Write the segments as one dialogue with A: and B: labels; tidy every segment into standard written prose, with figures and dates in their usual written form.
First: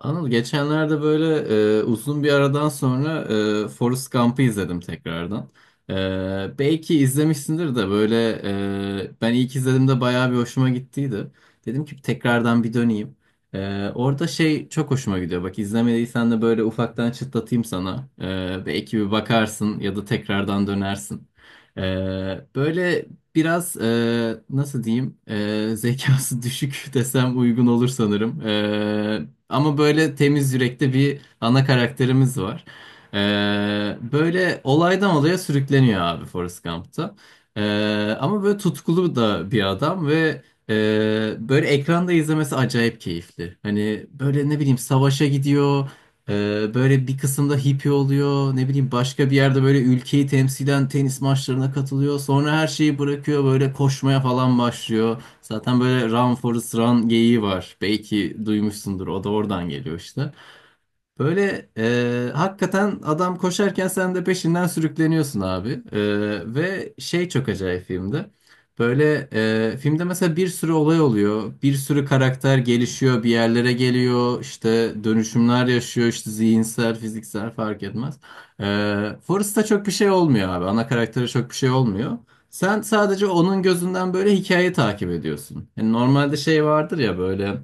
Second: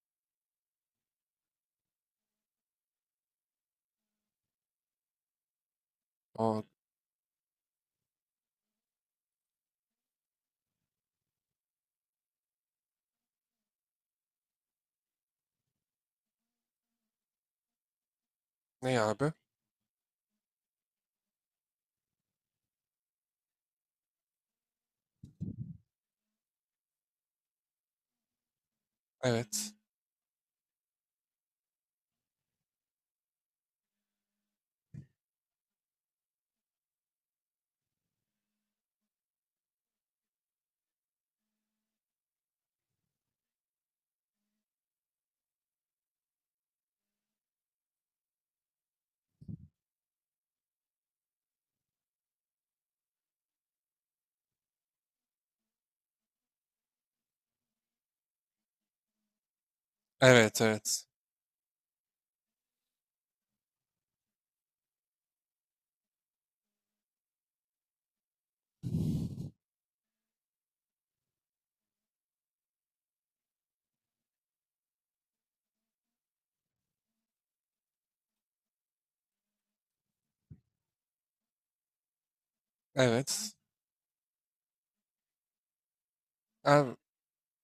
A: Anıl, geçenlerde böyle uzun bir aradan sonra Forrest Gump'ı izledim tekrardan. E,
B: O
A: belki izlemişsindir de böyle ben ilk izlediğimde bayağı bir hoşuma gittiydi. Dedim ki tekrardan bir döneyim. Orada şey çok hoşuma gidiyor. Bak, izlemediysen de böyle ufaktan çıtlatayım sana. Belki
B: ne
A: bir
B: abi?
A: bakarsın ya da tekrardan dönersin. E, böyle biraz, nasıl diyeyim, zekası düşük desem uygun olur sanırım. E,
B: Evet.
A: ama böyle temiz yürekli bir ana karakterimiz var. Böyle olaydan olaya sürükleniyor abi, Forrest Gump'ta. Ama böyle tutkulu da bir adam ve e, böyle ekranda izlemesi acayip keyifli. Hani böyle ne bileyim savaşa gidiyor. Böyle bir kısımda hippie oluyor. Ne bileyim, başka bir yerde böyle ülkeyi temsilen tenis maçlarına katılıyor. Sonra her şeyi bırakıyor, böyle koşmaya falan başlıyor. Zaten böyle run forest run geyiği var. Belki duymuşsundur. O da oradan geliyor işte.
B: Evet evet.
A: Böyle, hakikaten adam koşarken sen de peşinden sürükleniyorsun abi. Ve şey çok acayip filmde. Böyle, filmde mesela bir sürü olay oluyor. Bir sürü karakter gelişiyor, bir yerlere geliyor. İşte dönüşümler yaşıyor, işte zihinsel, fiziksel fark etmez. E, Forrest'ta çok bir şey olmuyor abi. Ana karaktere çok bir şey olmuyor. Sen sadece
B: Evet.
A: onun gözünden böyle hikayeyi takip ediyorsun. Yani normalde şey
B: Abi,
A: vardır ya böyle.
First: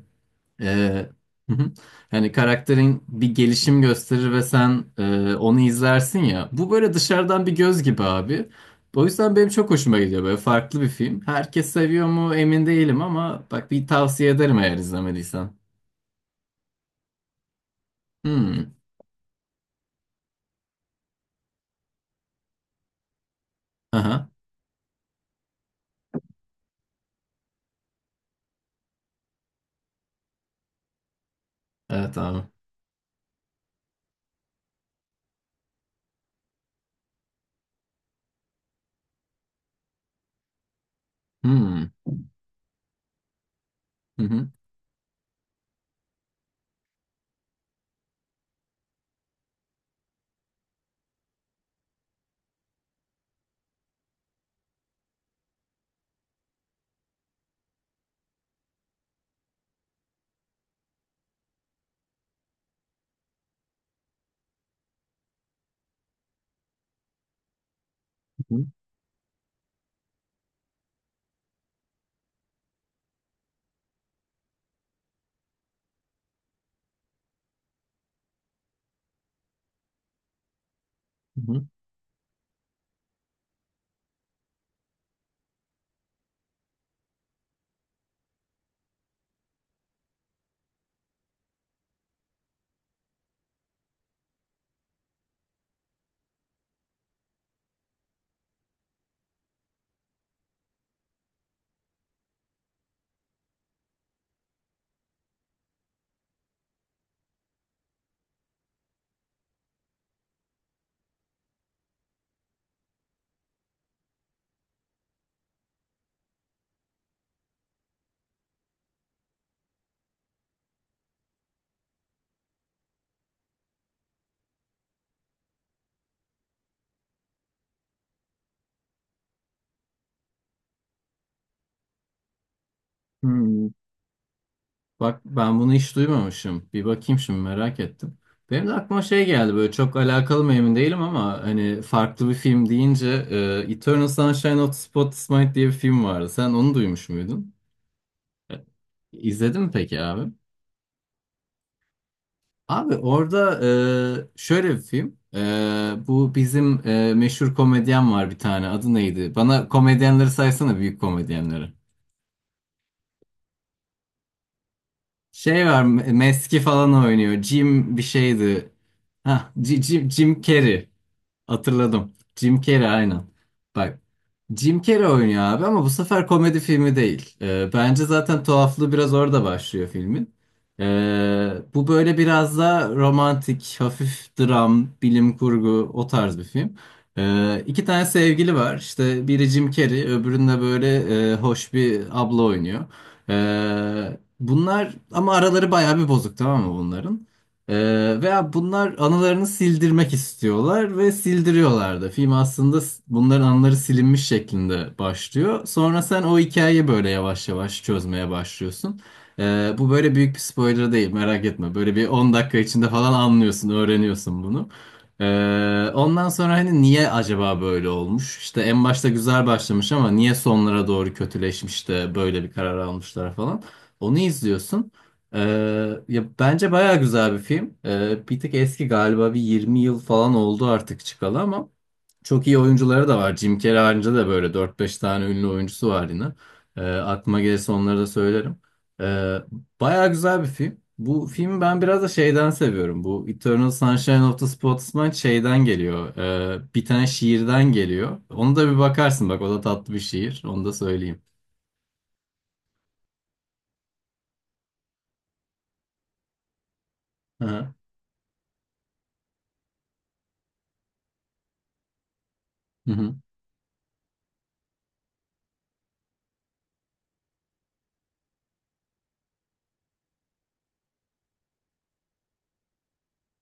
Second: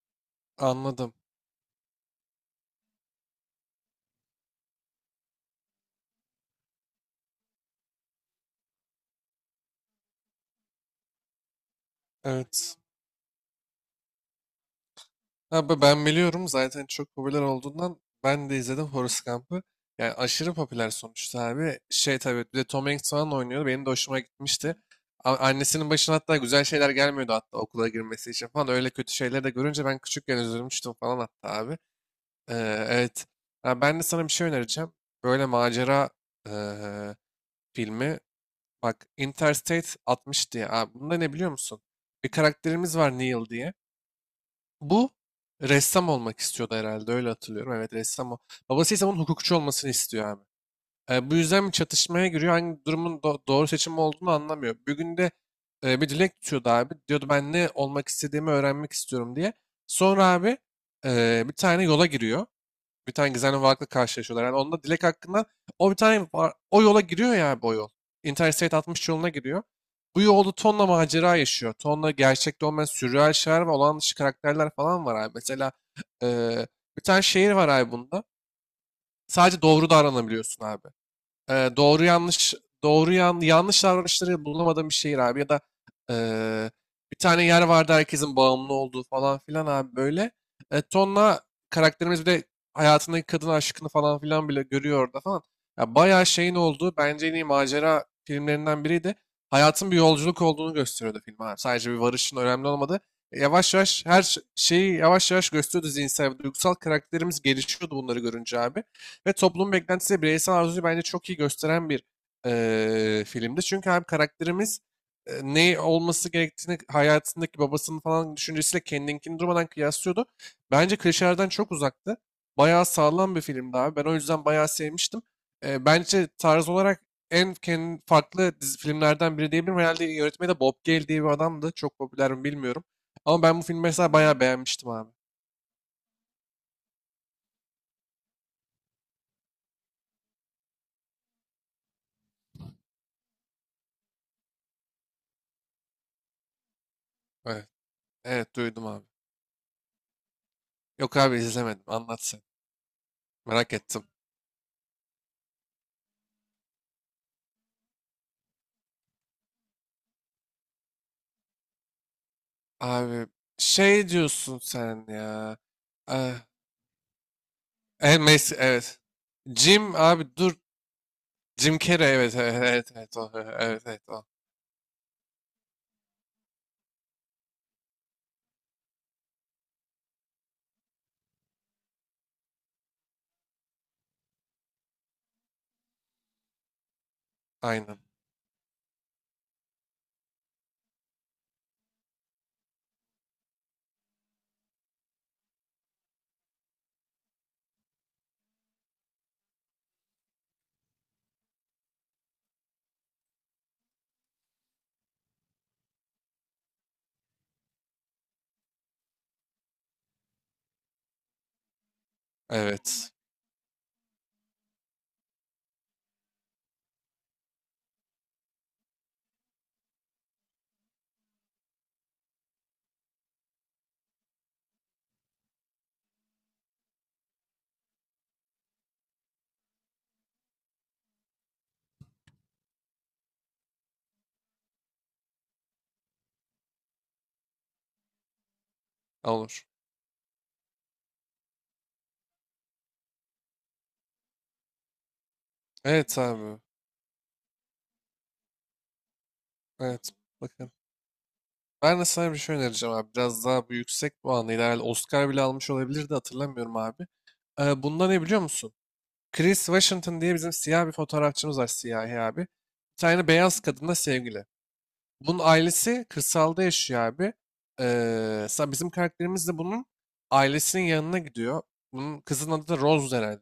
A: Ee,
B: anladım.
A: hı hı. Hani karakterin bir gelişim gösterir ve sen onu izlersin ya. Bu böyle dışarıdan bir göz gibi abi. O yüzden benim çok hoşuma gidiyor, böyle farklı bir film. Herkes seviyor mu emin
B: Evet.
A: değilim ama bak, bir tavsiye ederim eğer izlemediysen.
B: Abi ben biliyorum zaten çok popüler olduğundan ben de
A: Hmm.
B: izledim Forrest Gump'ı. Yani aşırı popüler sonuçta abi. Şey tabii bir de Tom Hanks falan oynuyordu. Benim de hoşuma
A: Aha.
B: gitmişti. Annesinin başına hatta güzel şeyler gelmiyordu hatta okula girmesi için falan. Öyle kötü şeyleri de görünce ben küçükken üzülmüştüm falan hatta abi.
A: Evet abi.
B: Evet. Ha, ben de sana bir şey önereceğim. Böyle macera ee, filmi. Bak Interstate 60 diye. Abi, bunda ne biliyor musun?
A: Hmm.
B: Bir karakterimiz var Neil diye.
A: Hı hı.
B: Bu ressam olmak istiyordu herhalde öyle hatırlıyorum. Evet ressam o. Babası ise bunun hukukçu olmasını istiyor abi. Bu yüzden bir çatışmaya giriyor. Hangi durumun doğru seçim olduğunu anlamıyor. Bir günde bir dilek tutuyordu abi. Diyordu ben ne olmak istediğimi öğrenmek istiyorum diye. Sonra abi bir tane yola giriyor. Bir tane gizemli varlıkla karşılaşıyorlar. Yani onda Dilek hakkında o bir tane o yola giriyor ya bu yol.
A: Hı hı.
B: Interstate 60 yoluna giriyor. Bu yolda tonla macera yaşıyor. Tonla gerçekte olmayan sürreal şeyler ve olağan dışı karakterler falan var abi. Mesela eee, bir tane şehir var abi bunda. Sadece doğru davranabiliyorsun abi.
A: Hı hı.
B: Doğru yanlış yanlış davranışları bulamadığım bir şehir abi ya da eee, bir tane yer vardı herkesin bağımlı olduğu falan filan abi böyle. Tonla karakterimiz bir de hayatındaki kadın aşkını falan filan bile görüyor orada falan. Ya bayağı şeyin olduğu bence en iyi macera filmlerinden biriydi. Hayatın bir yolculuk olduğunu gösteriyordu film abi. Sadece bir varışın önemli olmadı. Yavaş yavaş her şeyi yavaş yavaş gösteriyordu zihinsel ve duygusal, karakterimiz gelişiyordu bunları görünce abi. Ve toplum beklentisi bireysel arzuyu bence çok iyi gösteren bir filmdi. Çünkü hem karakterimiz ne olması gerektiğini hayatındaki babasının falan düşüncesiyle kendinkini durmadan kıyaslıyordu. Bence klişelerden çok uzaktı. Bayağı sağlam bir filmdi abi. Ben o yüzden bayağı sevmiştim. Bence tarz olarak en kendi farklı dizi, filmlerden biri diyebilirim. Herhalde yönetmeni de Bob Gale diye bir adamdı. Çok popüler mi bilmiyorum. Ama ben bu
A: Hmm.
B: filmi mesela bayağı beğenmiştim abi.
A: Bak, ben bunu hiç duymamışım. Bir bakayım, şimdi merak ettim. Benim de aklıma şey geldi. Böyle çok alakalı mı emin değilim ama hani farklı bir film deyince Eternal Sunshine of the Spotless Mind diye bir film vardı. Sen onu duymuş muydun?
B: Evet,
A: E,
B: evet duydum abi.
A: İzledin mi peki abi?
B: Yok abi izlemedim. Anlat sen.
A: Abi orada
B: Merak ettim.
A: şöyle bir film. Bu bizim meşhur komedyen var bir tane. Adı neydi? Bana komedyenleri saysana, büyük komedyenleri.
B: Abi şey diyorsun sen ya.
A: Şey var,
B: Eh,
A: Meski falan oynuyor. Jim bir
B: en mes
A: şeydi.
B: evet.
A: Ha,
B: Jim
A: Jim,
B: abi
A: Jim
B: dur.
A: Carrey.
B: Jim Carrey,
A: Hatırladım.
B: evet evet
A: Jim Carrey
B: evet evet
A: aynen.
B: o, evet
A: Bak,
B: evet o.
A: Jim Carrey oynuyor abi ama bu sefer komedi filmi değil. Bence zaten tuhaflığı biraz orada başlıyor filmin. Bu böyle biraz da romantik, hafif dram, bilim kurgu, o tarz bir film. İki
B: Aynen.
A: tane sevgili var. İşte biri Jim Carrey, öbüründe böyle hoş bir abla oynuyor. Bunlar ama araları bayağı bir bozuk, tamam mı bunların? Veya bunlar anılarını sildirmek istiyorlar ve sildiriyorlar da. Film aslında bunların anıları silinmiş şeklinde başlıyor. Sonra sen o hikayeyi böyle yavaş yavaş çözmeye başlıyorsun. Bu böyle büyük bir spoiler değil, merak etme. Böyle bir 10 dakika içinde falan
B: Evet.
A: anlıyorsun, öğreniyorsun bunu. Ondan sonra hani niye acaba böyle olmuş? İşte en başta güzel başlamış ama niye sonlara doğru kötüleşmiş de böyle bir karar almışlar falan. Onu izliyorsun. Ee, ya bence baya güzel bir film. Bir tık eski, galiba bir 20 yıl falan oldu artık çıkalı ama çok iyi oyuncuları da var. Jim Carrey haricinde de böyle dört beş tane ünlü oyuncusu var yine. Aklıma gelirse onları da söylerim. Ee,
B: Olur.
A: baya güzel bir film. Bu filmi ben biraz da şeyden seviyorum. Bu Eternal Sunshine of the Spotless Mind şeyden geliyor.
B: Evet abi.
A: Bir tane şiirden geliyor. Onu da bir bakarsın, bak o da tatlı bir
B: Evet.
A: şiir. Onu da
B: Bakın.
A: söyleyeyim.
B: Ben de sana bir şey önereceğim abi. Biraz daha bu yüksek puanlıydı. Herhalde Oscar bile almış olabilirdi, hatırlamıyorum abi.
A: Hı hı.
B: Eh, bunda ne biliyor musun? Chris Washington diye bizim siyah bir fotoğrafçımız var, siyahi abi. Bir
A: Hı hı.
B: tane beyaz kadınla sevgili. Bunun ailesi kırsalda yaşıyor abi. Ee, Bizim karakterimiz de bunun ailesinin yanına gidiyor. Bunun kızın adı da Rose herhalde.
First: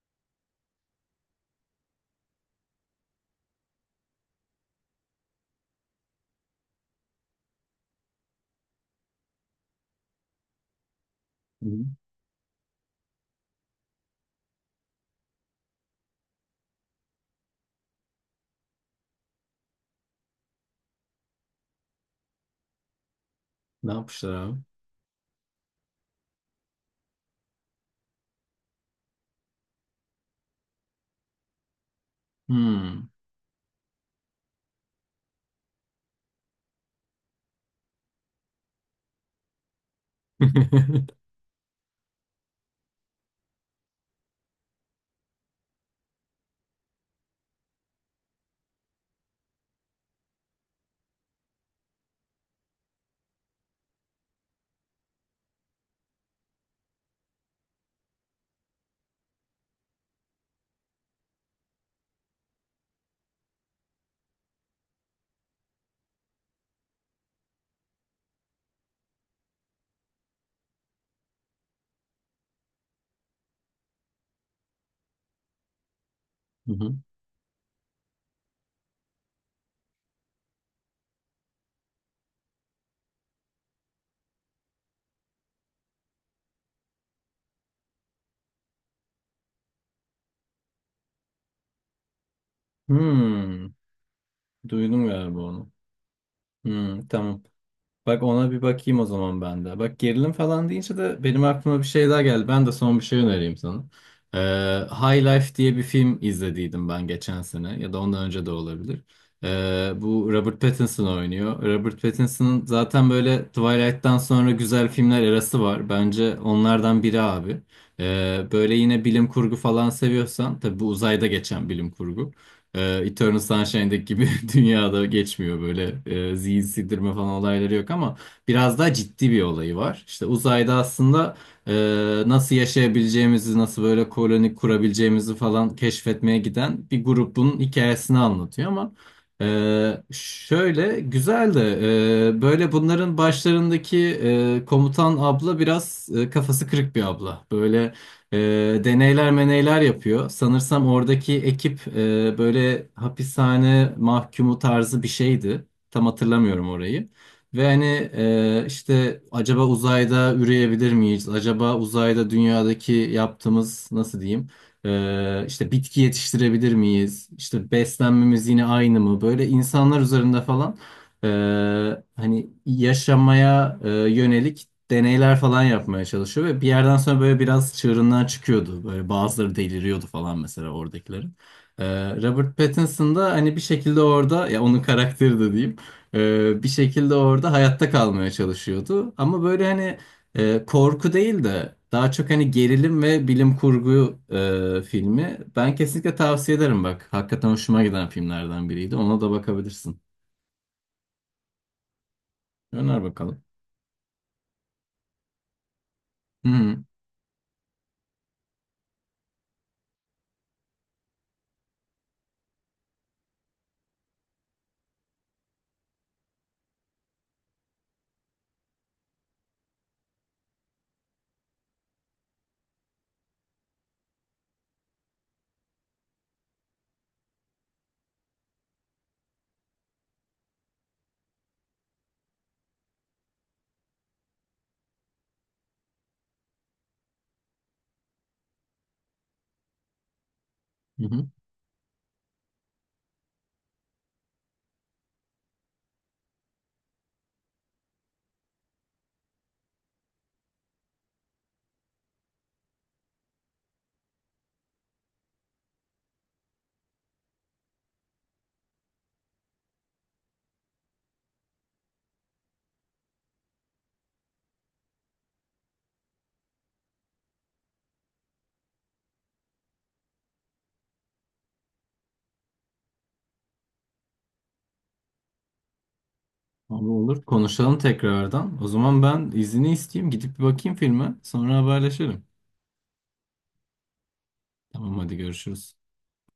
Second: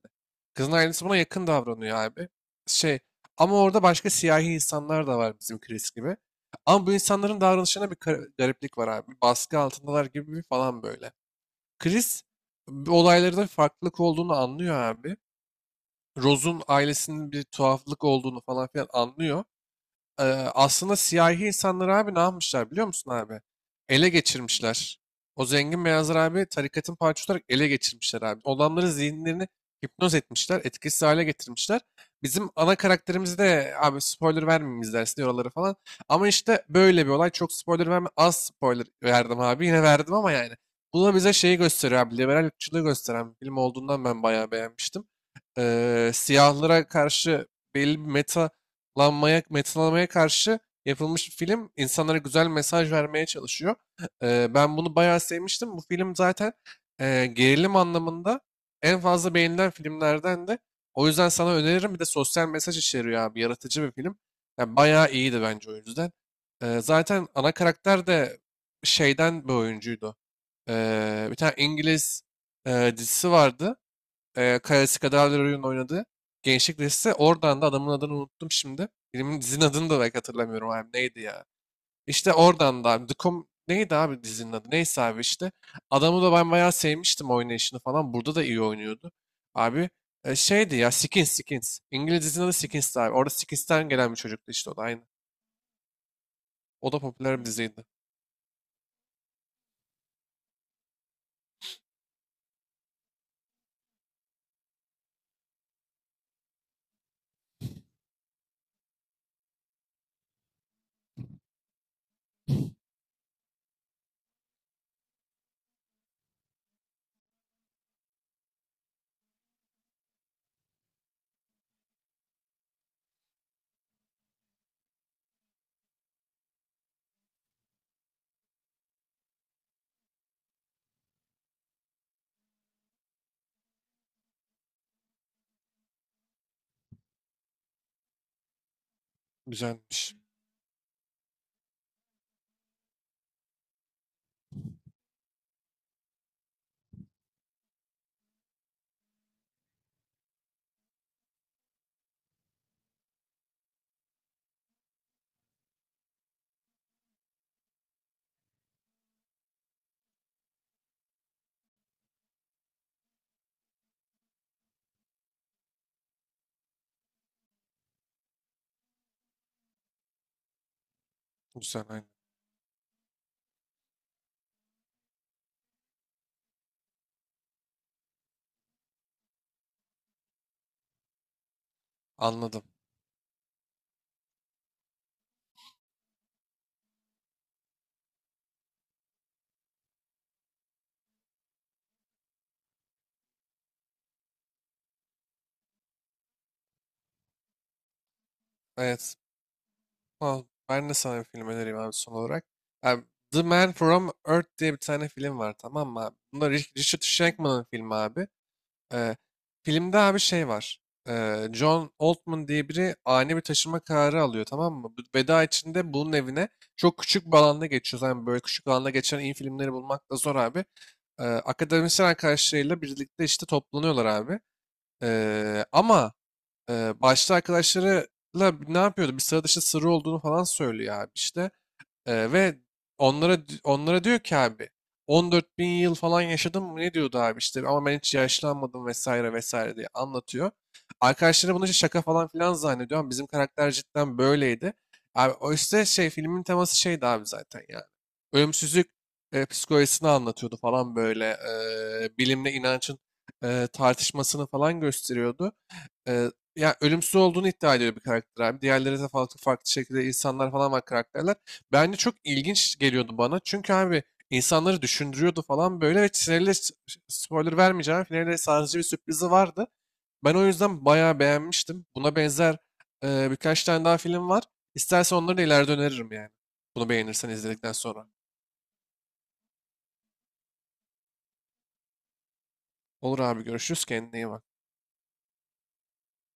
B: Kızın ailesi buna yakın davranıyor abi. Şey, ama orada başka siyahi insanlar da var bizim Chris gibi. Ama bu insanların davranışına bir gariplik var abi. Baskı altındalar gibi bir falan böyle.
A: Hı hı.
B: Chris bu olaylarda bir farklılık olduğunu anlıyor abi. Rose'un ailesinin bir tuhaflık olduğunu falan filan anlıyor. Ee, Aslında siyahi insanlar abi, ne yapmışlar biliyor musun abi?
A: Ne
B: Ele
A: yapmışlar abi?
B: geçirmişler. O zengin beyazlar abi tarikatın parçası olarak ele geçirmişler abi. Olanların zihinlerini hipnoz etmişler, etkisiz hale getirmişler. Bizim ana
A: Hmm.
B: karakterimiz de abi, spoiler vermeyeyim, izlersin oraları falan. Ama işte böyle bir olay. Çok spoiler verme. Az spoiler verdim abi. Yine verdim ama yani. Bu da
A: Hı
B: bize şeyi gösteriyor abi. Liberal ırkçılığı gösteren bir film olduğundan ben bayağı beğenmiştim. Siyahlara karşı belli bir meta lanmaya, metinlemeye karşı yapılmış bir film. İnsanlara güzel mesaj vermeye çalışıyor. Ben bunu bayağı sevmiştim. Bu film zaten gerilim anlamında en fazla beğenilen filmlerden de. O yüzden sana öneririm. Bir de sosyal mesaj içeriyor abi. Yaratıcı bir film. Yani bayağı iyiydi bence o yüzden. Zaten ana karakter de şeyden bir oyuncuydu. Bir tane İngiliz dizisi vardı. Karasi oyun oynadı. Gençlik
A: hı.
B: dizisi. Oradan da adamın adını unuttum şimdi. Filmin dizinin adını da belki hatırlamıyorum abi. Neydi ya? İşte oradan da abi. Neydi abi dizinin adı? Neyse abi işte. Adamı da ben bayağı sevmiştim, oynayışını falan. Burada da iyi oynuyordu. Abi şeydi ya, Skins. İngiliz dizinin adı Skins'ti abi. Orada
A: Hmm,
B: Skins'ten gelen bir çocuktu işte, o da aynı.
A: duydum galiba onu.
B: O da
A: Hmm,
B: popüler
A: tamam.
B: bir diziydi.
A: Bak, ona bir bakayım o zaman ben de. Bak, gerilim falan deyince de benim aklıma bir şey daha geldi. Ben de son bir şey önereyim sana. Ee, High Life diye bir film izlediydim ben, geçen sene ya da ondan önce de olabilir. Bu Robert Pattinson oynuyor. Robert Pattinson'ın zaten böyle Twilight'tan sonra güzel filmler arası var. Bence onlardan biri abi. Böyle yine bilim kurgu falan seviyorsan tabii, bu uzayda geçen bilim kurgu. Eternal Sunshine'daki gibi dünyada geçmiyor, böyle zihin sildirme falan olayları yok ama biraz daha ciddi bir olayı var. İşte uzayda aslında e, nasıl yaşayabileceğimizi, nasıl böyle koloni kurabileceğimizi falan keşfetmeye giden bir grubun hikayesini anlatıyor ama e,
B: Güzelmiş.
A: şöyle güzel de, böyle bunların başlarındaki komutan abla biraz kafası kırık bir abla. Böyle e, deneyler meneyler yapıyor. Sanırsam oradaki ekip böyle hapishane mahkumu tarzı bir şeydi. Tam hatırlamıyorum orayı. Ve hani, işte acaba uzayda üreyebilir miyiz? Acaba uzayda dünyadaki yaptığımız, nasıl diyeyim? E, işte bitki yetiştirebilir miyiz? İşte beslenmemiz yine aynı mı? Böyle insanlar üzerinde falan, e,
B: Güzel aynı.
A: hani yaşamaya yönelik deneyler falan yapmaya çalışıyor ve bir yerden sonra böyle biraz çığırından çıkıyordu. Böyle bazıları deliriyordu falan mesela, oradakilerin. Robert
B: Anladım.
A: Pattinson da hani bir şekilde orada, ya onun karakteri de diyeyim, bir şekilde orada hayatta kalmaya çalışıyordu. Ama böyle hani korku değil de daha çok hani gerilim ve bilim kurgu filmi. Ben kesinlikle tavsiye ederim bak. Hakikaten hoşuma giden filmlerden biriydi.
B: Evet.
A: Ona da bakabilirsin.
B: Ha, ben de sana bir film önereyim abi son olarak.
A: Öner
B: Abi, The
A: bakalım.
B: Man From Earth diye bir tane film var tamam mı abi?
A: Hı
B: Bunda
A: hı.
B: Richard Shankman'ın filmi abi. Ee, Filmde abi şey var. John Altman diye biri ani bir taşıma kararı alıyor tamam mı? Bu Veda içinde bunun evine, çok küçük bir alanda geçiyor. Yani böyle küçük alanda geçen iyi filmleri bulmak da zor abi. Akademisyen arkadaşlarıyla birlikte işte toplanıyorlar abi. Ama... Başta arkadaşlarıyla ne yapıyordu? Bir sıra dışı sırrı olduğunu falan söylüyor abi işte. Ve onlara diyor ki abi, 14 bin yıl falan yaşadım mı ne diyordu abi işte, ama ben hiç yaşlanmadım vesaire vesaire diye anlatıyor.
A: Hı hı.
B: Arkadaşları bunu işte şaka falan filan zannediyor ama bizim karakter cidden böyleydi. Abi o işte şey, filmin teması şeydi abi zaten yani. Ölümsüzlük psikolojisini anlatıyordu falan böyle. Bilimle inancın tartışmasını falan gösteriyordu. Ee, Ya ölümsüz olduğunu iddia ediyor bir karakter abi. Diğerleri de farklı farklı şekilde insanlar falan var, karakterler. Bence çok ilginç geliyordu bana. Çünkü abi insanları düşündürüyordu falan böyle ve finalde spoiler vermeyeceğim. Finalde sadece bir sürprizi vardı. Ben o yüzden bayağı beğenmiştim. Buna benzer birkaç tane daha film var. İstersen onları da ileride öneririm yani.
A: Abi
B: Bunu
A: olur,
B: beğenirsen izledikten
A: konuşalım
B: sonra.
A: tekrardan. O zaman ben izni isteyeyim. Gidip bir bakayım filme. Sonra haberleşelim.
B: Olur abi, görüşürüz. Kendine iyi bak.
A: Tamam, hadi görüşürüz.